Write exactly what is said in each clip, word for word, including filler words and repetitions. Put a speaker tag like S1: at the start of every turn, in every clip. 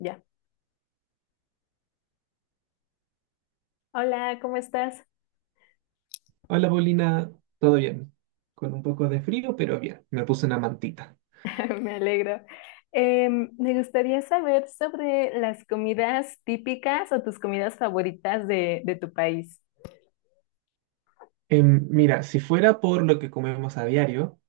S1: Ya. Hola, ¿cómo estás?
S2: Hola Paulina, ¿todo bien? Con un poco de frío, pero bien, me puse una mantita.
S1: Me alegro. Em, me gustaría saber sobre las comidas típicas o tus comidas favoritas de, de tu país.
S2: Em, mira, si fuera por lo que comemos a diario,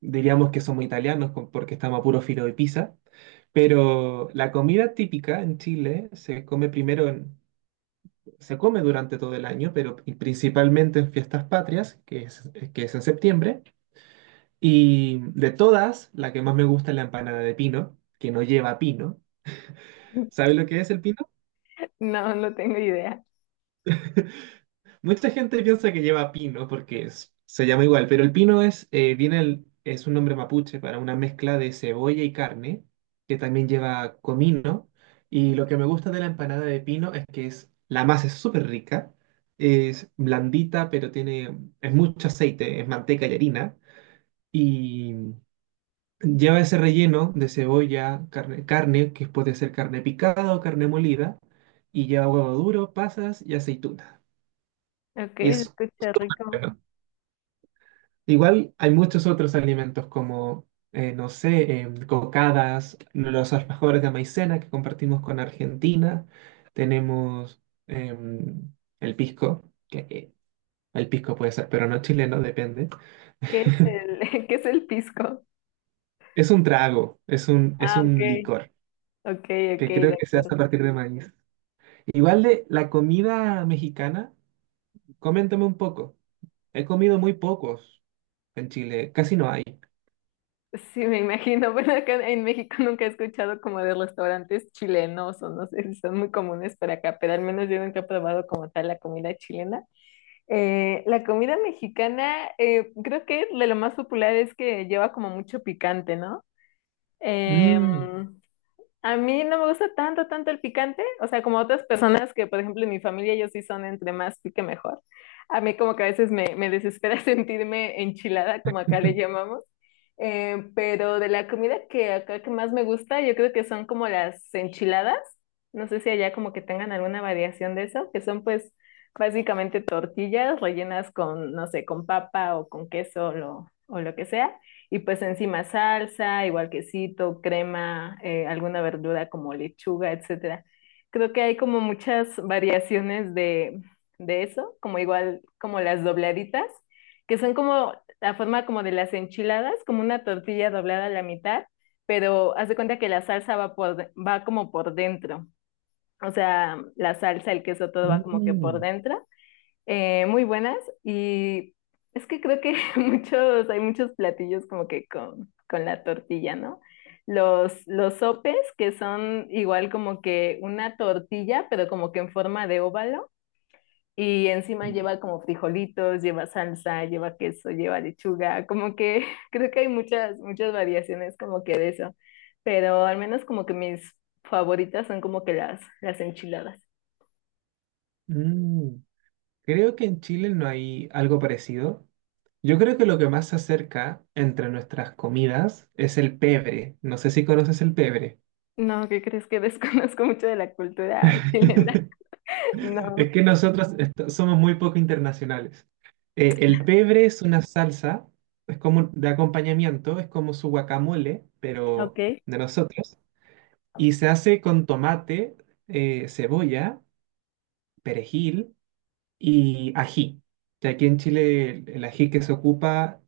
S2: diríamos que somos italianos con- porque estamos a puro filo de pizza, pero la comida típica en Chile se come primero, en- se come durante todo el año, pero pri- principalmente en fiestas patrias, que es, que es en septiembre, y de todas, la que más me gusta es la empanada de pino, que no lleva pino. ¿Sabe lo que es el pino?
S1: No, no tengo idea.
S2: Mucha gente piensa que lleva pino porque es- se llama igual, pero el pino es, eh, viene el- es un nombre mapuche para una mezcla de cebolla y carne, que también lleva comino. Y lo que me gusta de la empanada de pino es que es, la masa es súper rica, es blandita, pero tiene, es mucho aceite, es manteca y harina. Y lleva ese relleno de cebolla, carne, carne, que puede ser carne picada o carne molida, y lleva huevo duro, pasas y aceituna.
S1: Ok,
S2: Y
S1: se
S2: es...
S1: escucha rico.
S2: Igual hay muchos otros alimentos como, eh, no sé, em, cocadas, los alfajores de maicena que compartimos con Argentina. Tenemos em, el pisco, que eh, el pisco puede ser, pero no chileno, depende.
S1: ¿Qué es el, ¿Qué es el pisco?
S2: Es un trago, es un, es
S1: Ah, ok.
S2: un licor,
S1: Ok, ok,
S2: que
S1: de
S2: creo que se hace
S1: acuerdo.
S2: a partir de maíz. Igual de la comida mexicana, coméntame un poco. He comido muy pocos en Chile, casi no hay.
S1: Sí, me imagino. Bueno, acá en México nunca he escuchado como de restaurantes chilenos o no sé si son muy comunes para acá, pero al menos yo nunca he probado como tal la comida chilena. Eh, la comida mexicana, eh, creo que de lo más popular es que lleva como mucho picante, ¿no? Em,
S2: Mm.
S1: a mí no me gusta tanto, tanto el picante, o sea, como otras personas que, por ejemplo, en mi familia ellos sí son entre más pique mejor. A mí como que a veces me, me desespera sentirme enchilada, como acá le llamamos. Eh, pero de la comida que acá que más me gusta, yo creo que son como las enchiladas. No sé si allá como que tengan alguna variación de eso, que son pues básicamente tortillas rellenas con, no sé, con papa o con queso o lo, o lo que sea y pues encima salsa, igual quesito, crema, eh, alguna verdura como lechuga, etcétera. Creo que hay como muchas variaciones de, de eso, como igual como las dobladitas, que son como la forma como de las enchiladas, como una tortilla doblada a la mitad, pero haz de cuenta que la salsa va, por, de- va como por dentro. O sea, la salsa, el queso, todo va como que por
S2: Mm.
S1: dentro. Eh, muy buenas. Y es que creo que muchos, hay muchos platillos como que con, con, la tortilla, ¿no? Los, los sopes, que son igual como que una tortilla, pero como que en forma de óvalo, y encima lleva como frijolitos, lleva salsa, lleva queso, lleva lechuga, como que creo que hay muchas, muchas variaciones como que de eso, pero al menos como que mis favoritas son como que las, las enchiladas.
S2: Mm, Creo que en Chile no hay algo parecido. Yo creo que lo que más se acerca entre nuestras comidas es el pebre. No sé si conoces el pebre.
S1: No, ¿qué crees? Que Desconozco mucho de la cultura chilena. No.
S2: Es que nosotros est- somos muy poco internacionales. Eh, el pebre es una salsa, es como un- de acompañamiento, es como su guacamole,
S1: Ok.
S2: pero de nosotros. Y se hace con tomate, eh, cebolla, perejil y ají. Que aquí en Chile el el ají que se ocupa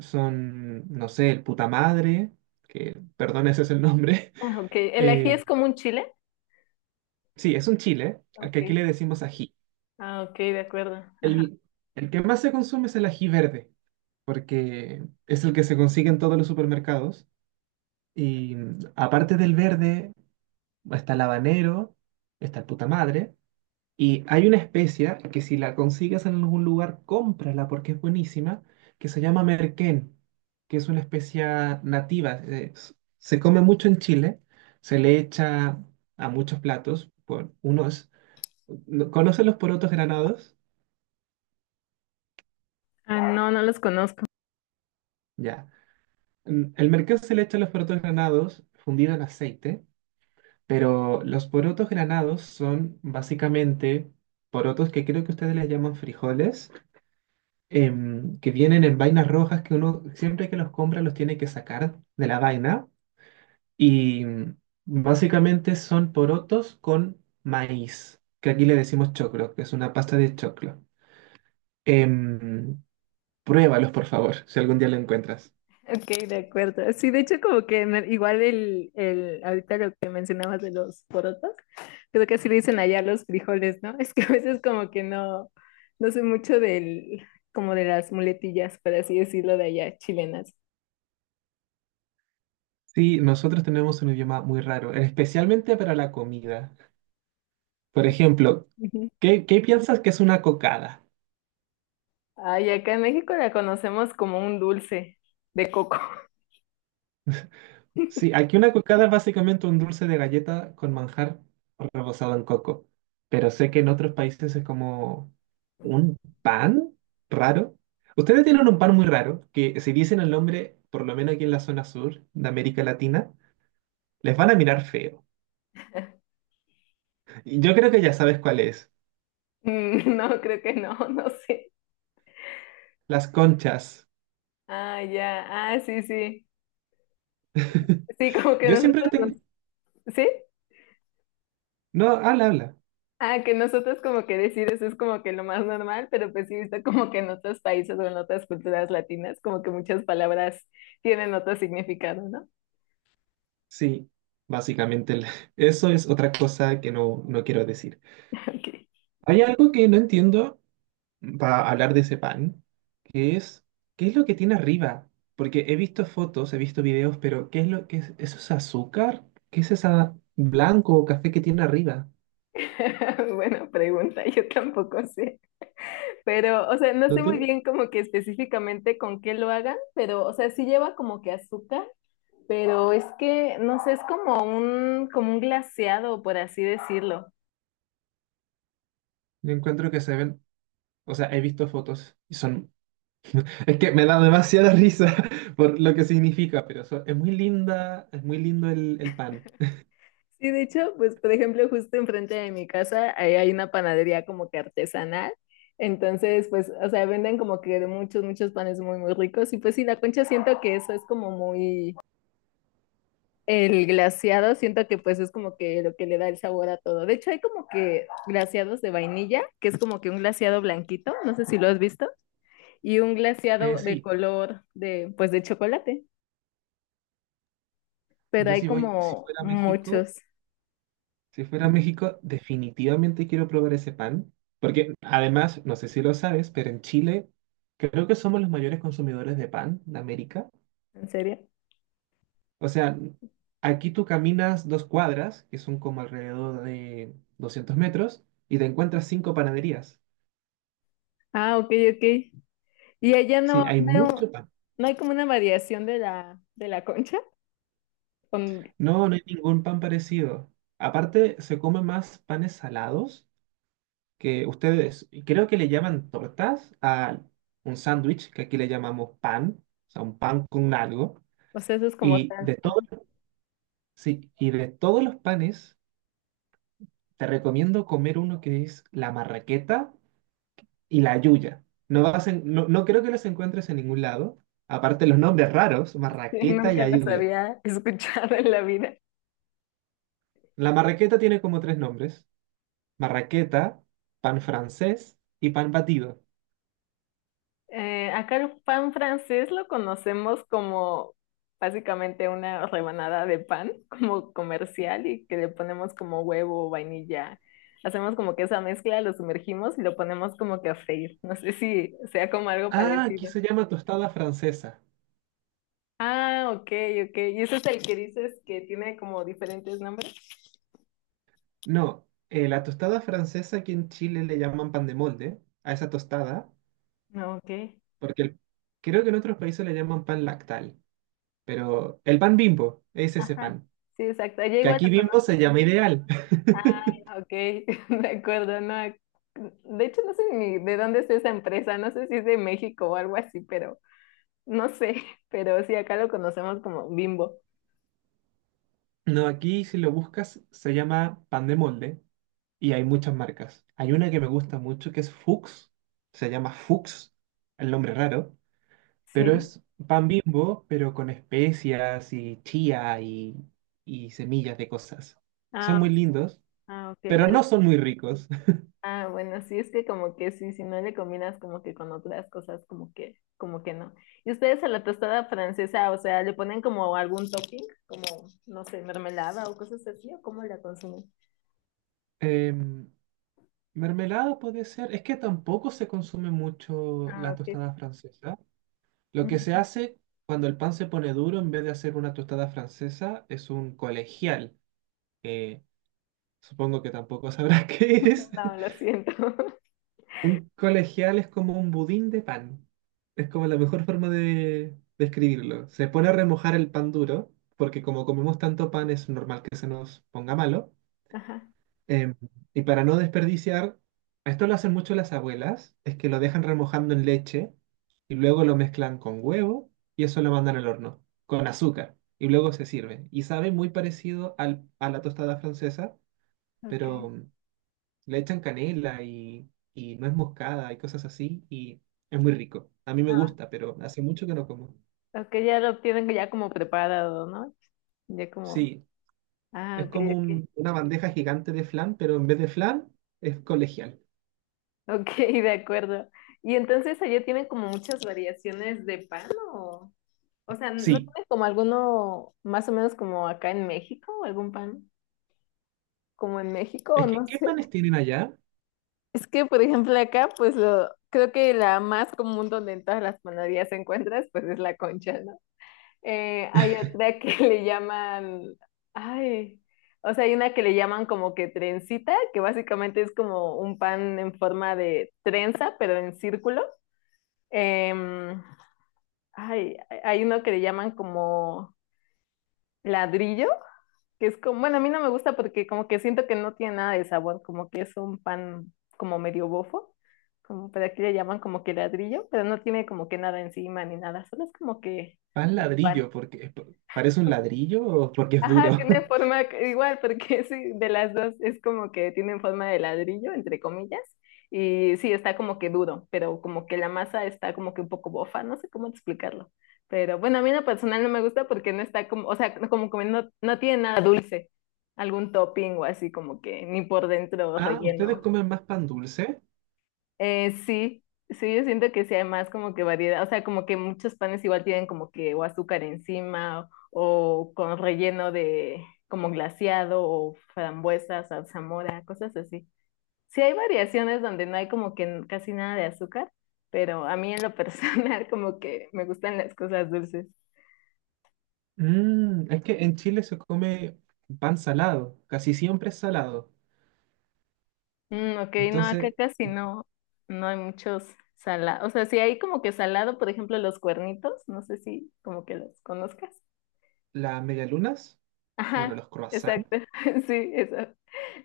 S2: son, no sé, el puta madre, que, perdón, ese es el nombre.
S1: Ah, ok. ¿El ají
S2: Eh,
S1: es como un chile?
S2: sí, es un chile, al
S1: Ok.
S2: que aquí le decimos ají.
S1: Ah, ok, de acuerdo. Ajá.
S2: El, el que más se consume es el ají verde, porque es el que se consigue en todos los supermercados. Y mm, aparte del verde, está el habanero, está el puta madre. Y hay una especia que si la consigues en algún lugar, cómprala porque es buenísima, que se llama merquén, que es una especia nativa. Eh, s- se come mucho en Chile, se le echa a muchos platos, por unos, ¿no- ¿conocen los porotos granados?
S1: Ah, no, no los conozco.
S2: Ya. Mm, El merquén se le echa a los porotos granados fundido en aceite, pero los porotos granados son básicamente porotos que creo que ustedes les llaman frijoles, em, que vienen en vainas rojas que uno siempre que los compra los tiene que sacar de la vaina, y mm, básicamente son porotos con maíz, que aquí le decimos choclo, que es una pasta de choclo. Em, Pruébalos, por favor, si algún día lo encuentras.
S1: Ok, de acuerdo. Sí, de hecho, como que me- igual el, el, ahorita lo que mencionabas de los porotos, creo que así le dicen allá los frijoles, ¿no? Es que a veces como que no, no sé mucho del, como de las muletillas, por así decirlo, de allá, chilenas.
S2: Sí, nosotros tenemos un idioma muy raro, especialmente para la comida. Por ejemplo,
S1: Ujú.
S2: ¿qué, qué piensas que es una cocada?
S1: Ay, acá en México la conocemos como un dulce de coco.
S2: Sí, aquí una cucada es básicamente un dulce de galleta con manjar rebozado en coco, pero sé que en otros países es como un pan raro. Ustedes tienen un pan muy raro que si dicen el nombre, por lo menos aquí en la zona sur de América Latina, les van a mirar feo. Y yo creo que ya sabes cuál es,
S1: Mm, no, creo que no, no sé.
S2: las conchas.
S1: Ah, ya. Ah, sí, sí. Sí, como que
S2: Yo siempre
S1: nosotros
S2: tengo...
S1: nos- ¿Sí?
S2: No, habla, habla.
S1: Ah, que nosotros como que decir eso es como que lo más normal, pero pues sí, he visto como que en otros países o en otras culturas latinas, como que muchas palabras tienen otro significado, ¿no?
S2: Sí, básicamente el- eso es otra cosa que no, no quiero decir.
S1: Ok.
S2: Hay algo que no entiendo, va a hablar de ese pan, que es, ¿qué es lo que tiene arriba? Porque he visto fotos, he visto videos, pero ¿qué es lo que es? ¿Eso es azúcar? ¿Qué es esa blanco o café que tiene arriba?
S1: Buena pregunta, yo tampoco sé. Pero, o sea, no
S2: No
S1: sé muy
S2: tengo,
S1: bien como que específicamente con qué lo hagan, pero, o sea, sí lleva como que azúcar, pero es que, no sé, es como un, como un glaseado, por así decirlo.
S2: yo encuentro que se ven, o sea, he visto fotos y son, es que me da demasiada risa por lo que significa, pero so- es muy linda, es muy lindo el, el pan.
S1: Sí, de hecho, pues por ejemplo, justo enfrente de mi casa ahí hay una panadería como que artesanal. Entonces, pues, o sea, venden como que de muchos, muchos panes muy, muy ricos. Y pues sí, la concha siento que eso es como muy el glaseado, siento que pues es como que lo que le da el sabor a todo. De hecho, hay como que glaseados de vainilla, que es como que un glaseado blanquito, no sé si lo has visto, y un
S2: Eh,
S1: glaseado de
S2: sí,
S1: color de, pues de chocolate, pero
S2: yo
S1: hay
S2: si voy, si
S1: como
S2: fuera a México,
S1: muchos.
S2: Si fuera a México, definitivamente quiero probar ese pan, porque además, no sé si lo sabes, pero en Chile creo que somos los mayores consumidores de pan de América.
S1: ¿En serio?
S2: O sea, aquí tú caminas dos cuadras, que son como alrededor de doscientos metros, y te encuentras cinco panaderías.
S1: Ah, ok, ok. Y allá
S2: Sí,
S1: no,
S2: hay
S1: no,
S2: mucho pan.
S1: no hay como una variación de la, de la concha. Con-
S2: No, no hay ningún pan parecido. Aparte, se come más panes salados que ustedes creo que le llaman tortas a un sándwich, que aquí le llamamos pan, o sea, un pan con algo,
S1: o sea, eso es como
S2: y
S1: tan.
S2: de todo, sí, y de todos los panes te recomiendo comer uno que es la marraqueta y la yuya. No vas en- no, no creo que los encuentres en ningún lado, aparte los nombres raros,
S1: Sí,
S2: marraqueta y
S1: nunca las
S2: ayuya.
S1: había escuchado en la vida.
S2: La marraqueta tiene como tres nombres, marraqueta, pan francés y pan batido.
S1: Eh, acá el pan francés lo conocemos como básicamente una rebanada de pan, como comercial, y que le ponemos como huevo, vainilla. Hacemos como que esa mezcla, lo sumergimos y lo ponemos como que a freír. No sé si sea como algo
S2: Ah, aquí
S1: parecido.
S2: se llama tostada francesa.
S1: Ah, ok, ok. ¿Y ese es el que dices que tiene como diferentes nombres?
S2: No, eh, la tostada francesa aquí en Chile le llaman pan de molde a esa tostada,
S1: No, ok.
S2: porque el- creo que en otros países le llaman pan lactal, pero el pan Bimbo es ese
S1: Ajá.
S2: pan,
S1: Sí, exacto. Ella
S2: que
S1: igual
S2: aquí
S1: lo
S2: Bimbo
S1: conoce.
S2: se llama ideal.
S1: Ah, ok, de acuerdo, no. De hecho, no sé ni de dónde es esa empresa, no sé si es de México o algo así, pero no sé, pero sí, acá lo conocemos como Bimbo.
S2: No, aquí si lo buscas se llama pan de molde y hay muchas marcas. Hay una que me gusta mucho que es Fuchs, se llama Fuchs, el nombre raro, pero
S1: Sí.
S2: es pan Bimbo, pero con especias y chía y, y semillas de cosas. Son
S1: Ah,
S2: muy lindos,
S1: ah, ok.
S2: pero
S1: el-
S2: no son muy ricos.
S1: ah, bueno, sí, es que como que sí, si no le combinas como que con otras cosas, como que, como que no. ¿Y ustedes a la tostada francesa, o sea, le ponen como algún topping, como, no sé, mermelada o cosas así, o cómo la consumen?
S2: Em, Mermelada puede ser. Es que tampoco se consume mucho
S1: Ah,
S2: la
S1: ok.
S2: tostada francesa. Lo que se hace cuando el pan se pone duro, en vez de hacer una tostada francesa, es un colegial, que supongo que tampoco sabrás qué es.
S1: No, lo siento.
S2: Un colegial es como un budín de pan. Es como la mejor forma de describirlo. Se pone a remojar el pan duro, porque como comemos tanto pan, es normal que se nos ponga malo.
S1: Ajá,
S2: Em, y para no desperdiciar, esto lo hacen mucho las abuelas, es que lo dejan remojando en leche y luego lo mezclan con huevo y eso lo mandan al horno, con azúcar, y luego se sirve. Y sabe muy parecido al, a la tostada francesa,
S1: ok.
S2: pero mm, le echan canela y, y nuez moscada y cosas así, y es muy rico. A mí me
S1: Ah,
S2: gusta, pero hace mucho que no como.
S1: ok, ya lo tienen ya como preparado, ¿no? Ya como,
S2: Sí,
S1: ah,
S2: es
S1: ok,
S2: como
S1: ok.
S2: un- una bandeja gigante de flan, pero en vez de flan es colegial.
S1: Ok, de acuerdo. Y entonces allá tienen como muchas variaciones de pan o, o sea, ¿no
S2: Sí,
S1: tienen como alguno más o menos como acá en México o algún pan como en México o
S2: es que
S1: no
S2: ¿qué
S1: sé?
S2: panes tienen allá?
S1: Es que, por ejemplo, acá pues lo, creo que la más común donde en todas las panaderías encuentras pues es la concha, ¿no? Eh, hay otra que le llaman, ay, o sea, hay una que le llaman como que trencita, que básicamente es como un pan en forma de trenza, pero en círculo. Em, ay, hay uno que le llaman como ladrillo, que es como, bueno, a mí no me gusta porque como que siento que no tiene nada de sabor, como que es un pan como medio bofo, como, pero aquí le llaman como que ladrillo, pero no tiene como que nada encima ni nada, solo es como que
S2: Pan
S1: un pan.
S2: ladrillo, ¿porque parece un ladrillo o porque es
S1: Ajá,
S2: duro?
S1: tiene forma c- igual, porque sí, de las dos es como que tienen forma de ladrillo, entre comillas, y sí, está como que duro, pero como que la masa está como que un poco bofa, no sé cómo explicarlo. Pero bueno, a mí en lo personal no me gusta porque no está como, o sea, no- como que no, no tiene nada dulce, algún topping o así como que ni por dentro
S2: Ah, ¿ustedes
S1: relleno.
S2: comen más pan dulce?
S1: Eh, sí, sí, yo siento que sí hay más como que variedad, o sea, como que muchos panes igual tienen como que o azúcar encima o, o con relleno de como glaseado o frambuesas, zarzamora, cosas así. Sí hay variaciones donde no hay como que n- casi nada de azúcar, pero a mí en lo personal como que me gustan las cosas dulces.
S2: Mm, es que en Chile se come pan salado, casi siempre es salado.
S1: Mm, ok, no, acá
S2: Entonces,
S1: casi no, no hay muchos salados, o sea, sí hay como que salado, por ejemplo, los cuernitos, no sé si como que los conozcas.
S2: las medialunas, bueno,
S1: Ajá,
S2: los croissants,
S1: exacto. Sí, eso.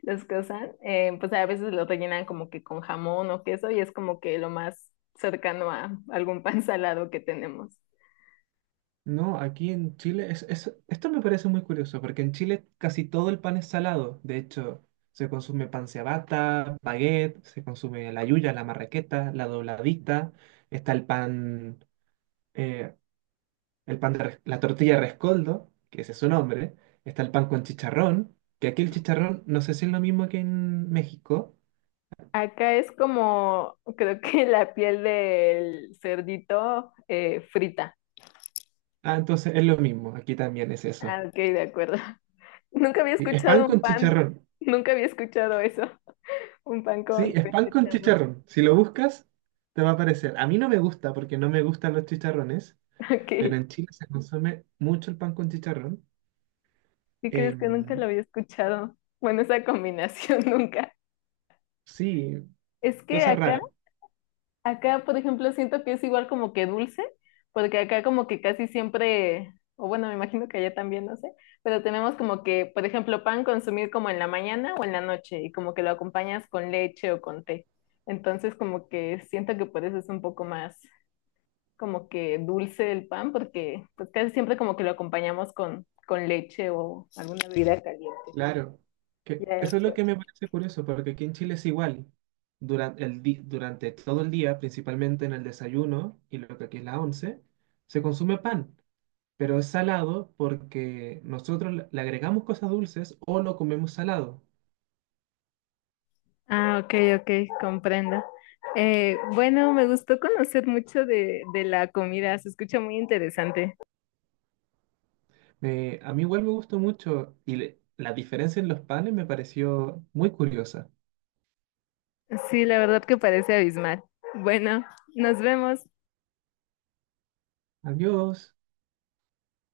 S1: Los cosan. eh, pues a veces lo rellenan como que con jamón o queso y es como que lo más cercano a algún pan salado que tenemos.
S2: no, aquí en Chile, es, es- esto me parece muy curioso, porque en Chile casi todo el pan es salado. De hecho, se consume pan ciabatta, baguette, se consume la yuya, la marraqueta, la dobladita, está el pan. eh, el pan de, res- la tortilla de rescoldo, que ese es su nombre, está el pan con chicharrón, que aquí el chicharrón no sé si es lo mismo que en México.
S1: Acá es como, creo que la piel del cerdito eh, frita.
S2: Ah, entonces es lo mismo, aquí también es eso.
S1: Ah, ok, de acuerdo. Nunca había
S2: Sí, es pan
S1: escuchado un
S2: con
S1: pan,
S2: chicharrón.
S1: nunca había escuchado eso, un pan
S2: Sí,
S1: con,
S2: es
S1: con
S2: pan con
S1: chicharrón.
S2: chicharrón. Si lo buscas, te va a aparecer. A mí no me gusta porque no me gustan los chicharrones, pero
S1: Ok,
S2: en Chile se consume mucho el pan con chicharrón.
S1: ¿sí crees que nunca
S2: Em,
S1: lo había escuchado? Bueno, esa combinación nunca.
S2: sí,
S1: Es que
S2: cosa
S1: acá.
S2: rara.
S1: Acá, por ejemplo, siento que es igual como que dulce, porque acá como que casi siempre, o bueno, me imagino que allá también, no sé, pero tenemos como que, por ejemplo, pan consumir como en la mañana o en la noche y como que lo acompañas con leche o con té. Entonces como que siento que por eso es un poco más como que dulce el pan, porque pues casi siempre como que lo acompañamos con, con, leche o alguna bebida caliente.
S2: Claro, que
S1: Ya,
S2: eso es lo
S1: pues.
S2: que me parece curioso, porque aquí en Chile es igual. Durante, el di- durante todo el día, principalmente en el desayuno y lo que aquí es la once, se consume pan, pero es salado porque nosotros le le agregamos cosas dulces o lo comemos salado.
S1: Ah, ok, ok, comprendo. Eh, bueno, me gustó conocer mucho de, de la comida, se escucha muy interesante.
S2: Me- a mí igual me gustó mucho, y le- la diferencia en los panes me pareció muy curiosa.
S1: Sí, la verdad que parece abismal. Bueno, nos vemos.
S2: Adiós.